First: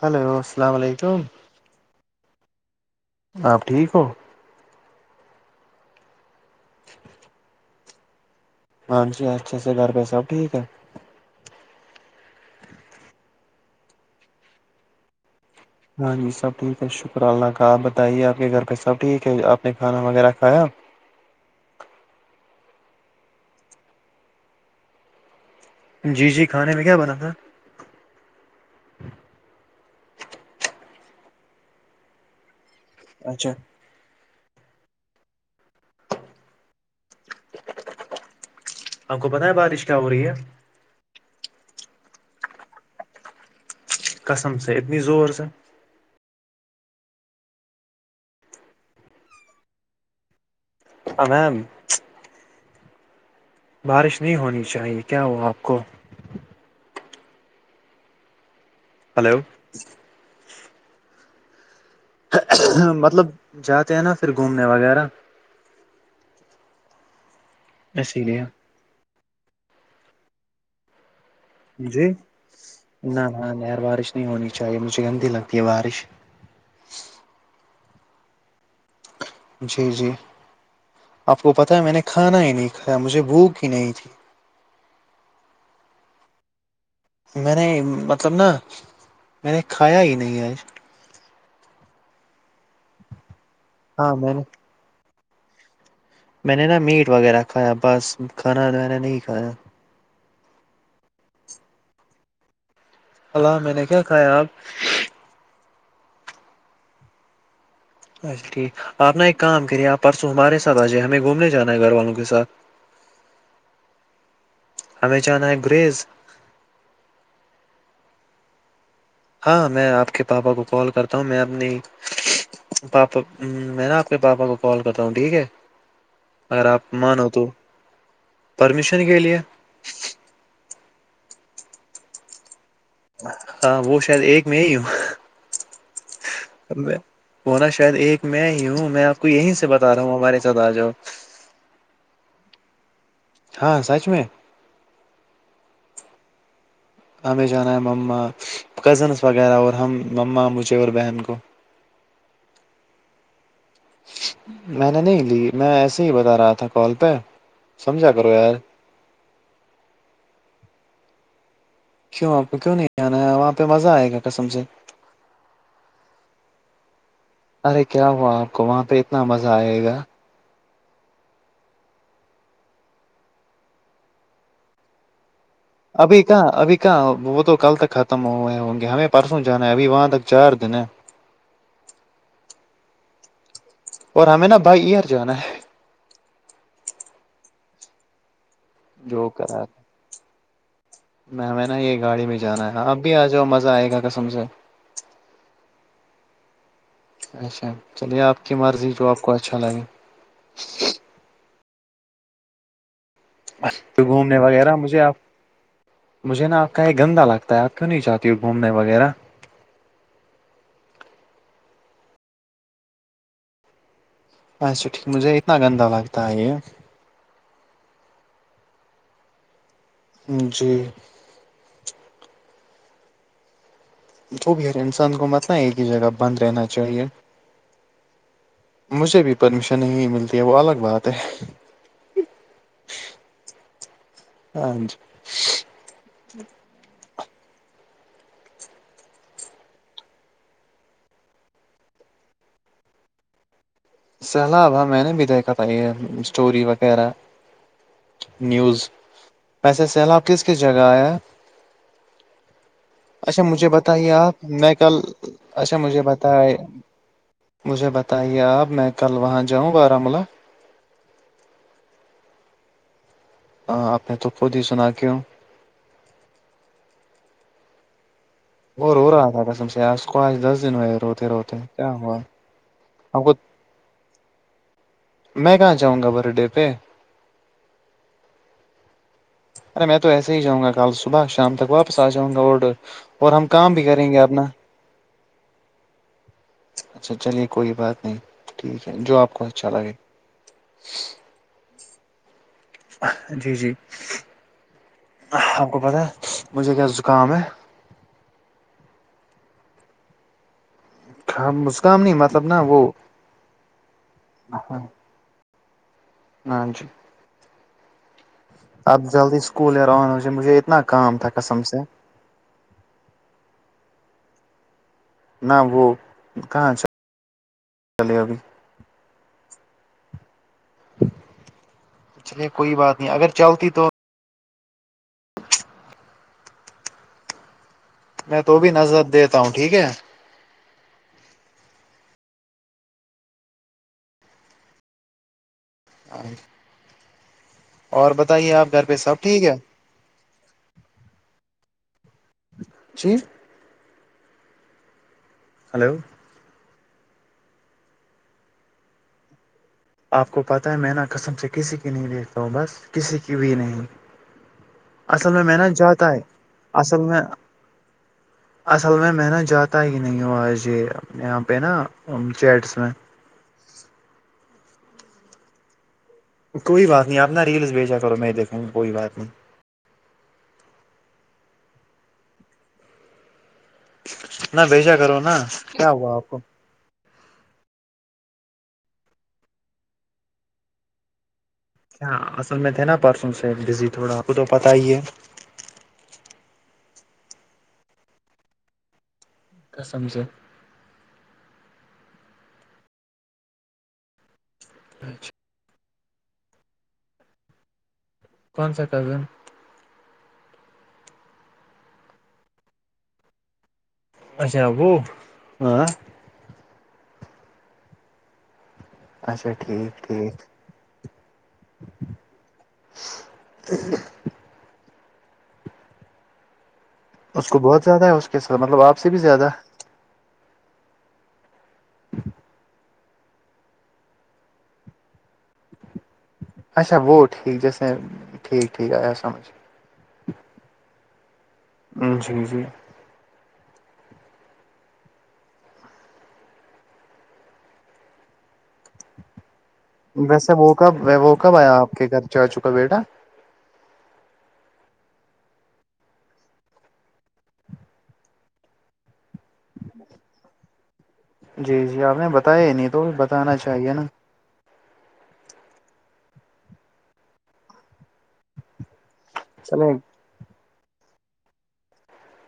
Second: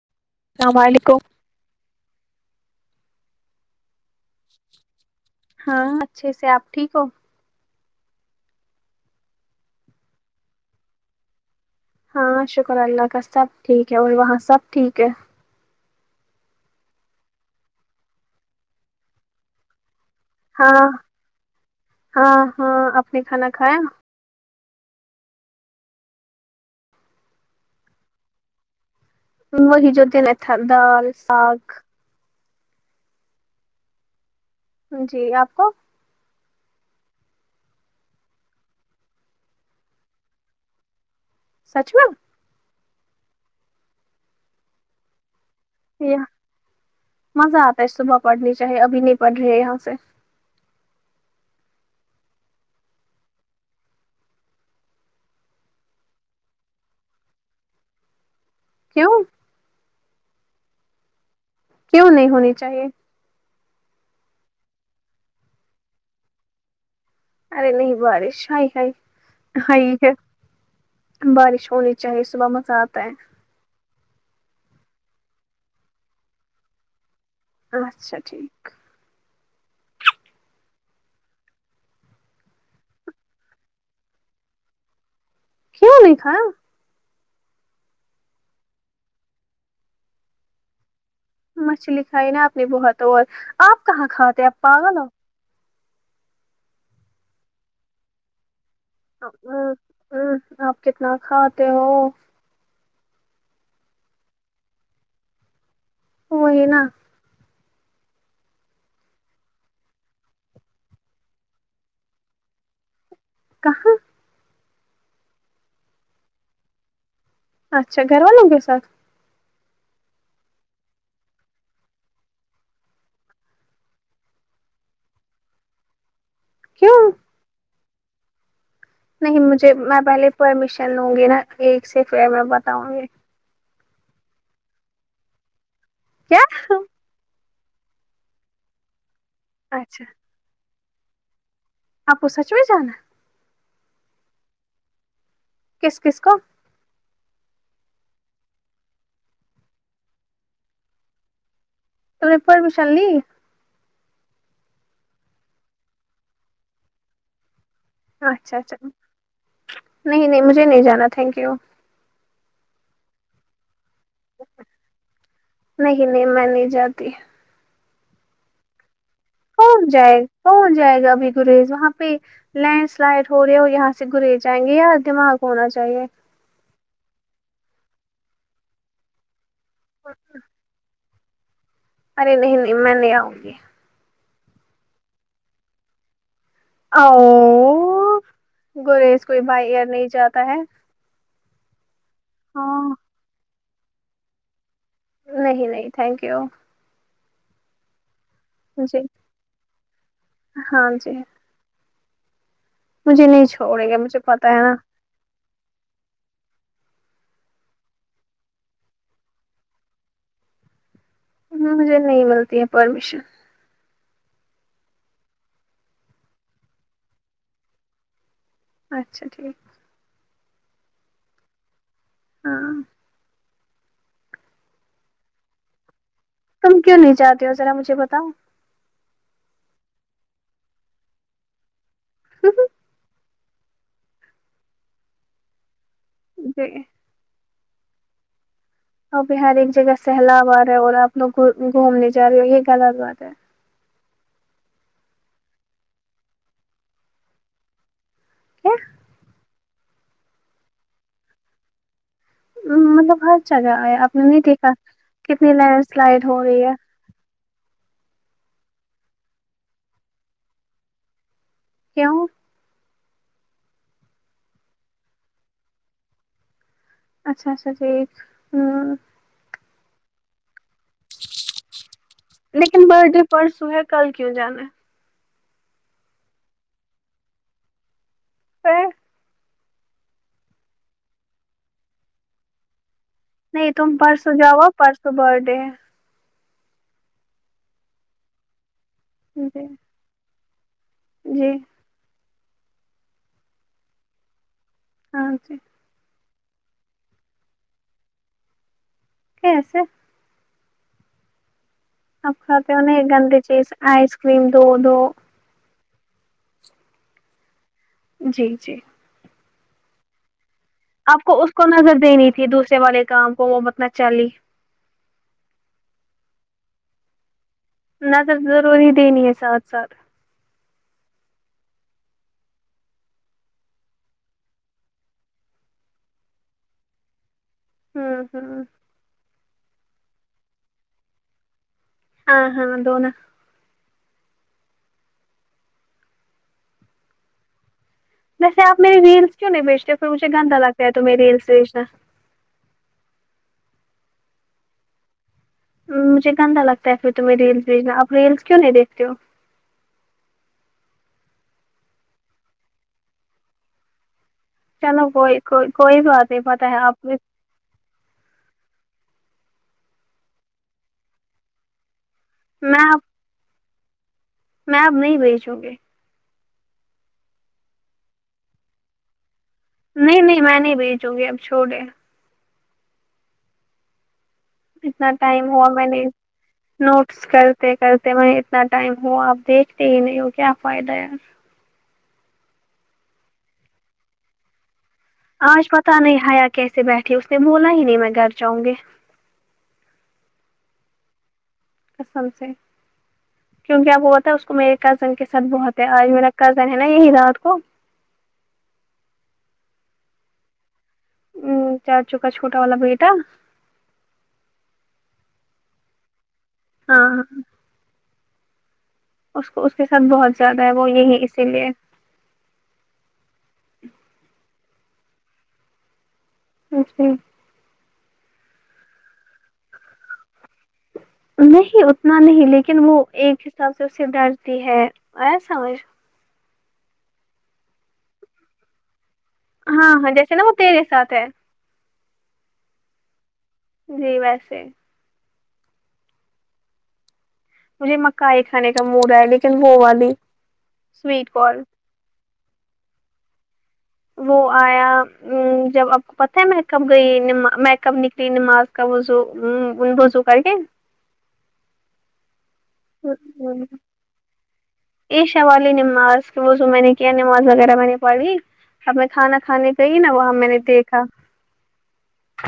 hello السلام علیکم آپ ٹھیک ہو ہاں اچھے سے آپ ٹھیک ہو ہاں جی اچھے سے گھر پہ سب ٹھیک ہے ہاں شکر اللہ کا سب ٹھیک ہے اور وہاں سب ٹھیک ہے ہاں جی سب ٹھیک ہے شکر اللہ کا آپ بتائیے آپ کے گھر پہ سب ٹھیک ہے آپ نے کانا وغیرہ کھایا ہاں ہاں ہاں اپ نے کھانا کھایا جی جی کھانے میں کیا بنا تھا وہ جو تھا دال سگ اچھا جی آپ کو آپ کو پتہ ہے بارش کیا ہو رہی ہے سچ میں قسم سے اتنی زور سے مزہ آتا ہے صبح پڑھنی چاہیے ابھی نہیں پڑھ رہی ہے یہاں سے میم بارش نہیں ہونی چاہیے کیا ہوا آپ کو کیوں ہلو کیوں نہیں ہونی چاہیے مطلب جاتے ہیں نا پھر گھومنے وغیرہ ارے نہیں اسی لیے بارش ہائی ہائی ہائی ہے بارش تڑوی چاہیے صبح مزہ آتا ہے ہاں نہر بارش نہیں ہونی چاہیے مجھے گندی لگتی ہے بارش اچھا ٹھیک جی جی آپ کو پتہ ہے میں نے کھانا ہی نہیں کھایا مجھے بھوک ہی نہیں تھی کیوں نہیں کھایا میں نے مطلب نہ میں نے کھایا ہی نہیں ہے مچھلی کھائی نہ آپ نے بہت اور آپ کہاں ہاں میں نے کھاتے ہو آپ پاگل ہو میں نے نہ میٹ وغیرہ کھایا بس کانا وانا نہیں کھایا ہمم آپ کتنا کھاتے ہو اللہ میں نے کیا کھایا اب وہ ہے نہ اچھا ٹھیک آپ نہ ایک کام کریے آپ پرسوں ہمارے ساتھ آ جائیے ہمیں گھومنے جانا ہے گھر والوں کے ساتھ کہاں ہمیں جانا ہے گریز اچھا گھر والوں کے ساتھ ہاں میں آپ کے بابا کو کال کرتا ہوں میں اپنی پاپا میں نہ آپ کے بابا کو کال کرتا ہوں ٹھیک ہے اگر آپ کیوں مانو تو پرمیشن کے لیے نہیں مجھے میں پہلے پرمیشن لوں گی نہ ایک سے پھر میں بتاؤں گی ہاں وہ شاید ایک میں ہی کیا ورنہ شاید ایک میں ہی ہوں میں آپ کو یہیں سے بتا رہا اچھا ہوں ہمارے ساتھ آ جاؤ آپ کو سچ میں جانا ہاں سچ میں کس کس کو ہمیں جانا ہے مما کزنس وغیرہ اور ہم مما مجھے اور بہن کو تم نے پرمیشن لی میں نے نہیں لی میں ایسے ہی بتا رہا تھا کال پہ سمجھا کرو یار اچھا اچھا نہیں نہیں مجھے نہیں جانا تھینک یو کیوں آپ کو کیوں نہیں جانا وہاں پہ مزہ آئے گا قسم سے نہیں نہیں میں نہیں جاتی ارے کیا ہوا آپ کو وہاں پہ نہ مزہ آئے کون گا جائے کون جائے گا ابھی گریز وہاں پہ لینڈ سلائڈ ہو رہی ہے یہاں سے گریے جائیں گے یا دماغ ہونا چاہیے ابھی کہاں ابھی کہاں وہ تو کل تک ختم ہوئے ہوں گے ہمیں پرسوں جانا ہے ابھی وہاں تک چار دن ہے ارے نہیں نہیں میں نہیں آؤں گی اور ہمیں نہ بائی یئر جانا ہے هوو گوریز جو کوئی کرا بائی ایئر نہیں جاتا ہے میں ہمیں نہ یہ گاڑی میں جانا ہے ہاں آپ بھی آ جاؤ مزہ آئے گا قسم سے نہیں نہیں تھینک یو اچھا چلیے آپ کی مرضی جی جو آپ کو اچھا لگے ہاں جی مجھے نہیں بس چھوڑیں گے تو مجھے گھومنے پتا ہے وغیرہ نا مجھے اب مجھے نہ آپ کا یہ گندا لگتا ہے آپ کیوں نہیں جاہتی ہو گھومنے وغیرہ نا مجھے نہیں ملتی ہے پرمیشن اچھا ٹھیک مجھے اتنا گندا لگتا ہے یہ اچھا ٹھیک ہوں جی ہاں یہ جو بھی ہے انسان کو مطلب ایک ہی جگہ بند رہنا تم کیوں چاہیے نہیں جاتے ہو ذرا مجھے بتاؤ مجھے بھی پرمیشن نہیں ملتی ہے وہ الگ بات ہے [unintelligible] ہاں جی [unintelligible] وہاں پے ہر ایک جگہ سیلاب آ رہا ہے اور آپ لوگ گ گھومنے جا رہے ہو یہ غلط بات ہے سہلاب ہاں میں نے بھی دیکھا تھا یہ اسٹوری وغیرہ کیا نیوز ویسے سیلاب کس کس جگہ آیا مطلب ہر اچھا مجھے جگہ ہے بتائیے نے آپ نہیں دیکھا میں کل کتنی اچھا لینڈ مجھے بت سلائڈ ہو رہی ہے مجھے بتائیے آپ میں کل وہاں جاؤں بارملہ کیوں ا آپ نے تو خود ہی سنا کےآو اچھا اچھا جی ہم وہ رو رہا تھا کسم سے اس کو آج دس دن ہوے روتے روتے کیا ہوا لیکن برتھ ڈے آپ کو پرسو ہے کل کیوں جانا ہے میں کہاں چاہوں گا برتھ ڈے پہ پ ارے میں تو ایسے ہی جؤں گا کل صبح شام تک واپس آ جاؤں گا اور اور ہم نہیں کام بھی تم کریں گے پرسوں اپنا جاؤ پرسوں بر ڈے اچھا چلیے کوئی بات نہیں ٹھیک ہے جو آپ کو جی اچھا لگے جی جی جی ہاں جی آپ کو پتہ ہے مجھے کیا زکام ہے کیسے کھا مسکام نہیں آب مطلب نا خاتے وہ ہوہ گندی چیز آئس کریم دو دو ہاں جی جی جی اب جلدی اسکول ہے رہون سے مجھے اتنا کام آپ تھا کو اس قسم کو سے نظر دینی تھی دوسرے والے کام کو وہ بتنا چالی نہ وہ کہاں چ نظر رور ہی دینی ہے ساتھ ساتھ چلیے کوئی بات نہیں اگر چلتی تو ہوں میں تو ہوں بھی نظر دیتا ہوں ٹھیک ہے ہاں ہاں دنا اور بتائیے آپ ویسےپ گھر پہ میری سب ریلس ٹھیک کیوں ہے نہیں بیچتے پھر مجھے گندا لگتا ہے تو میے ریلس بھیچنا جی ہلو مجھے گندا لگتا ہے پھر تمہیں ریلس بھیجنا ا رلس کیوں نہیں دیکھتے ہو آپ کو پتاہ ہے میں نہا قسم سے کسی کی نہیں دیکھتا ہوں بس کسی کی بھی نہیں چلو اصل کوئی میں کوئی محنت کوئی جاتا ہے بات نہیں پتہ ہے اصل آپ میں اصل میں میں نا جاتا کہ نہیں ہ آج یہ یہاں پہ نا چیٹس میں اب میں آب نہیں بھیجوں گی کوئی بات نہیں آپ نہ ریلس بھیجا کرو میں دیکھوں گا کوئی بات نہیں نہیں نہیں میں نہیں بھیجوں گی اب چھوڑے نہ بیچا اتنا کرو نا ٹائم میں کیا نے ہوا آپ کو نوٹس کرتے کرتے وہیں اتنا ٹائم ہو آپ دیکھتے ہی نہیں ہو کیا فائدہ ہے کیا اصل میں تھے نا پرسوں سے بزی تھوڑا وہ تو پتا ہی ہے آج پت نہیں آیا کیسے بیٹھی اس نے بولا ہی نہیں میں گھر جاؤں گی کسم سے سم سے کیونکہ آپ ہوتا اس کو میرے کزن کے ساتھ بہت آج میرا کزن ہے نا یہی رات کو کون سا کزن ا چا چوکا چھوٹا والا بیٹا اچھا وہ ہاں ہاں ہاں اس اچھا کو اس کے ساتھ ٹھیک ٹھیک بہت زیادہ ہے وہ یہی اسی لیے [unintelligible] [unintelligible] اس کو بہت زیادہ ہے اس کے سب مطلب آپ سے بھی زیادہ نہیں اتنا نہیں لیکن وہ ایک حساب سے اسے ڈرتی ہے ایا سمجھ اچھا وہ ٹھیک جیسے ٹھیک ٹھیک آیا سمجھ ہاں ہاں جیسے نا وہ تیرے ساتھ ہے ہ جی جی جی ویسے مجھے مکائی کھے کا موڈ آ ہے لیکن وہ ویسے وہ کب سویٹ وہ کب کارن آیا آپ کے گھر چا چو کا بیٹا وہ آیا ام جب آپ کو پتاہ ہے میں کب گئی میں کب نکلی نماز کا وضو ہوں وضو کر کے جی جی آپ نے بتایا ہی نہیں تو بتانا چاہیے نا [unintelligible] ایشہ والی نماز وضو میں نے کیا نماز وغیرہ مےنے پڑی اب میں کھانا کھانے چلے گئی نہ وہاں میں نے دیکھا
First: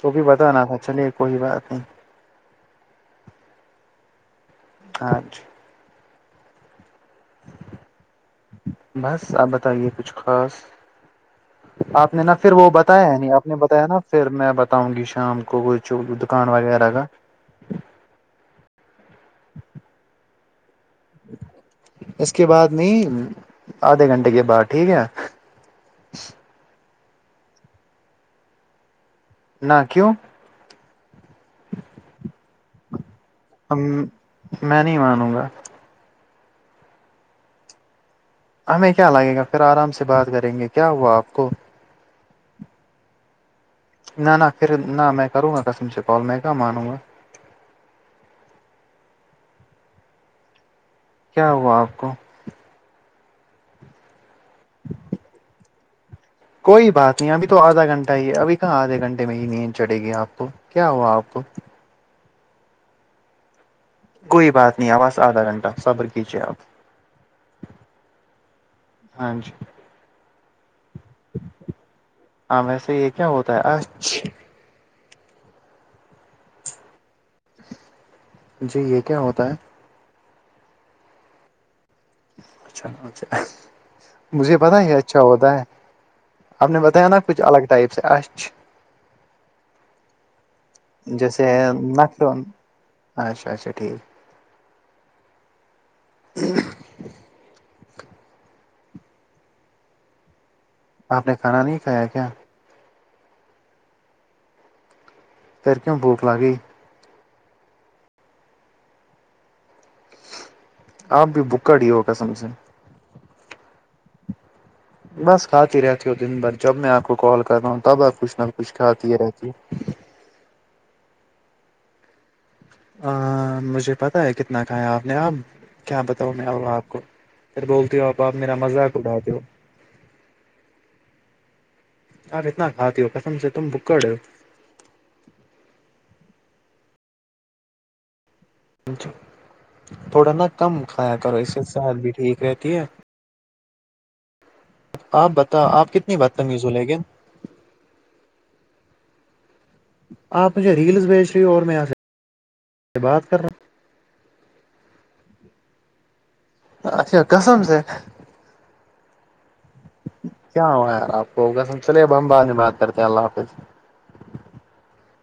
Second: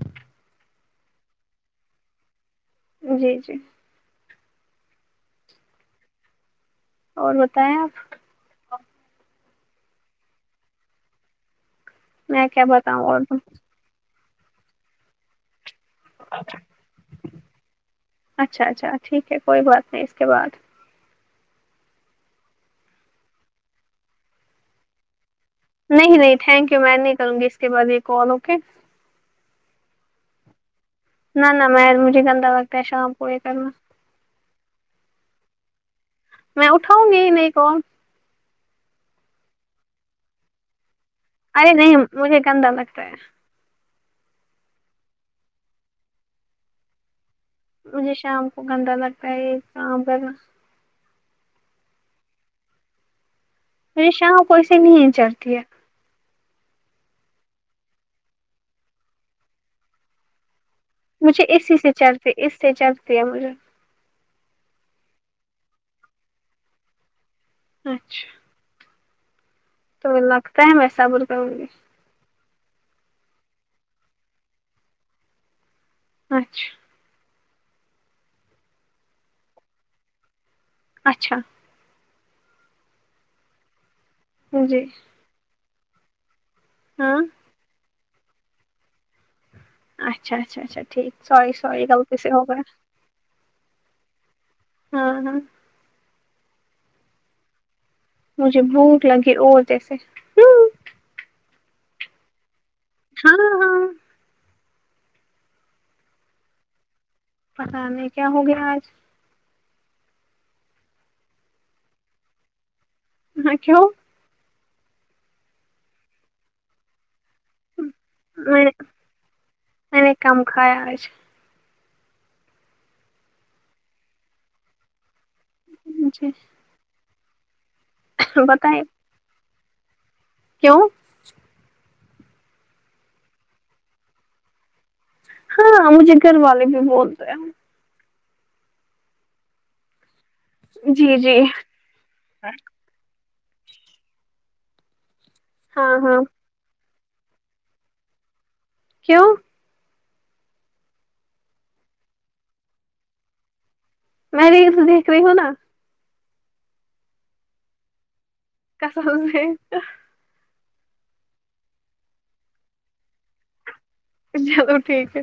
تو بھی بتانا تھا چلیے کوئی بات نہیں جی جی [unintelligible] اور بتائیں آپ بس آپ بتائیے کچھ خاص آپ نے نا میں پھر کیا وہ بتاؤں بتایا ہے اور نہیں آپ نے بتایا نا پھر میں بتاؤں گی شام کو جو بھی دکان وغیرہ کا اچھا اچھا ٹھیک ہے کوئی بات نہیں اس کے بعد اس کے بعد نہیں آدھے گھنٹے کے بعد ٹھیک ہے نہیں نہیں تھینک یو میں نہیں کروں گی اس کے بعد یہ کال اوکے نہ کیوں نہ نہ م مجے گندا لگتا ہے شام کو یے کرنا میں نہیں مانوں گا میں اٹھاؤں گی ہی نہیں فون ہمیں کیا لگے گا پھر آرام سے بات کریں گے کیا ہوا آپ کو نہیں نہیں مجھے گندا لگتا ہے نہ نہ پھر نہ میں کروں گا کسم سے کال میں کیا مانوں گا مجھے شام کو گندا لگتا ہے یے کام کر نا کیا ہوا آپ کو پھر شام کو ایسی نہیں چڑتی ہے کوئی بات نہیں اب تو آدھا گھنٹہ ہی ہے ابھی کہاں آدھے گھنٹے میں ہی نیند چڑے گی آپ کو کیا ہوا آپ کو مجھے اسی سے چل تے اس سے چل پیا مجھے کوئی بات نہیں اور بس آدھا گھنٹہ صبر کیجے آپ اچھا ہاں جی تمہے لگتا ہے میں صبر کروں گی ہاں ویسے یہ کیا ہوتا ہے اچھا اچھا جی یہ کیا ہوتا ہے اچھا اچھا اچ مجھے پتا جی ہی یہ اچھا ہوتا ہے آپ نے بتایا ہاں نا کچھ الگ ٹائپ سے اچھ اچھا اچھا اچھا ٹھیک جیسے سوری سوری غلطی نخل سے ہوگیا اچھا اچھا ٹھیک ہاں ہاں [inaudible] مجھے بھوک لگی اور جیسے آپ نے کھانا نہیں کھایا کیا ہاں ہاں پھر کیوں بھوک لگی پتا نہیں کیا ہو گیا آج آپ بھی بھوکڑ ہی ہو قسم سے میں کیوں بس کھاتی رہتی ہو دن بھر جب میں آپ کو کال کر رہا ہوں تب آپ کچھ نہ میں نے کچھ کھاتی ہی رہتی ہے میں نے کم کھایا آج ا مجھے پتا ہے کتنا کھایا آپ نے اب کیا جی بتاؤ میں آپ کو پھر بولتے ہو آپ آپ میرا بتائیں مذاق اڑاتے ہو کیوں آپ اتنا کھاتی ہو قسم سے تم بھوکڈ ہو ہاں مجھے گھر والے بھی بولتےہیں تھوڑا نا کم جی کھایا جی کرو اس سے صحت بھی ٹھیک رہتی ہے آپ بتاوآپ ہاں کتنی ہاں بد تمیز ہو لیکن کیوں آپ مجھے ریلز بھیج رہی ہو اور میں یہاں سے سے بات کر رہا ہوں میں ریلز دیکھ رہی ہوں نا اچھا قسم سے قسم سے کیا ہوا یار آپ کو ہوگا چلے اب ہم بعد میں بات کرتے ہیں اللہ حافظ چلو ٹھیک ہے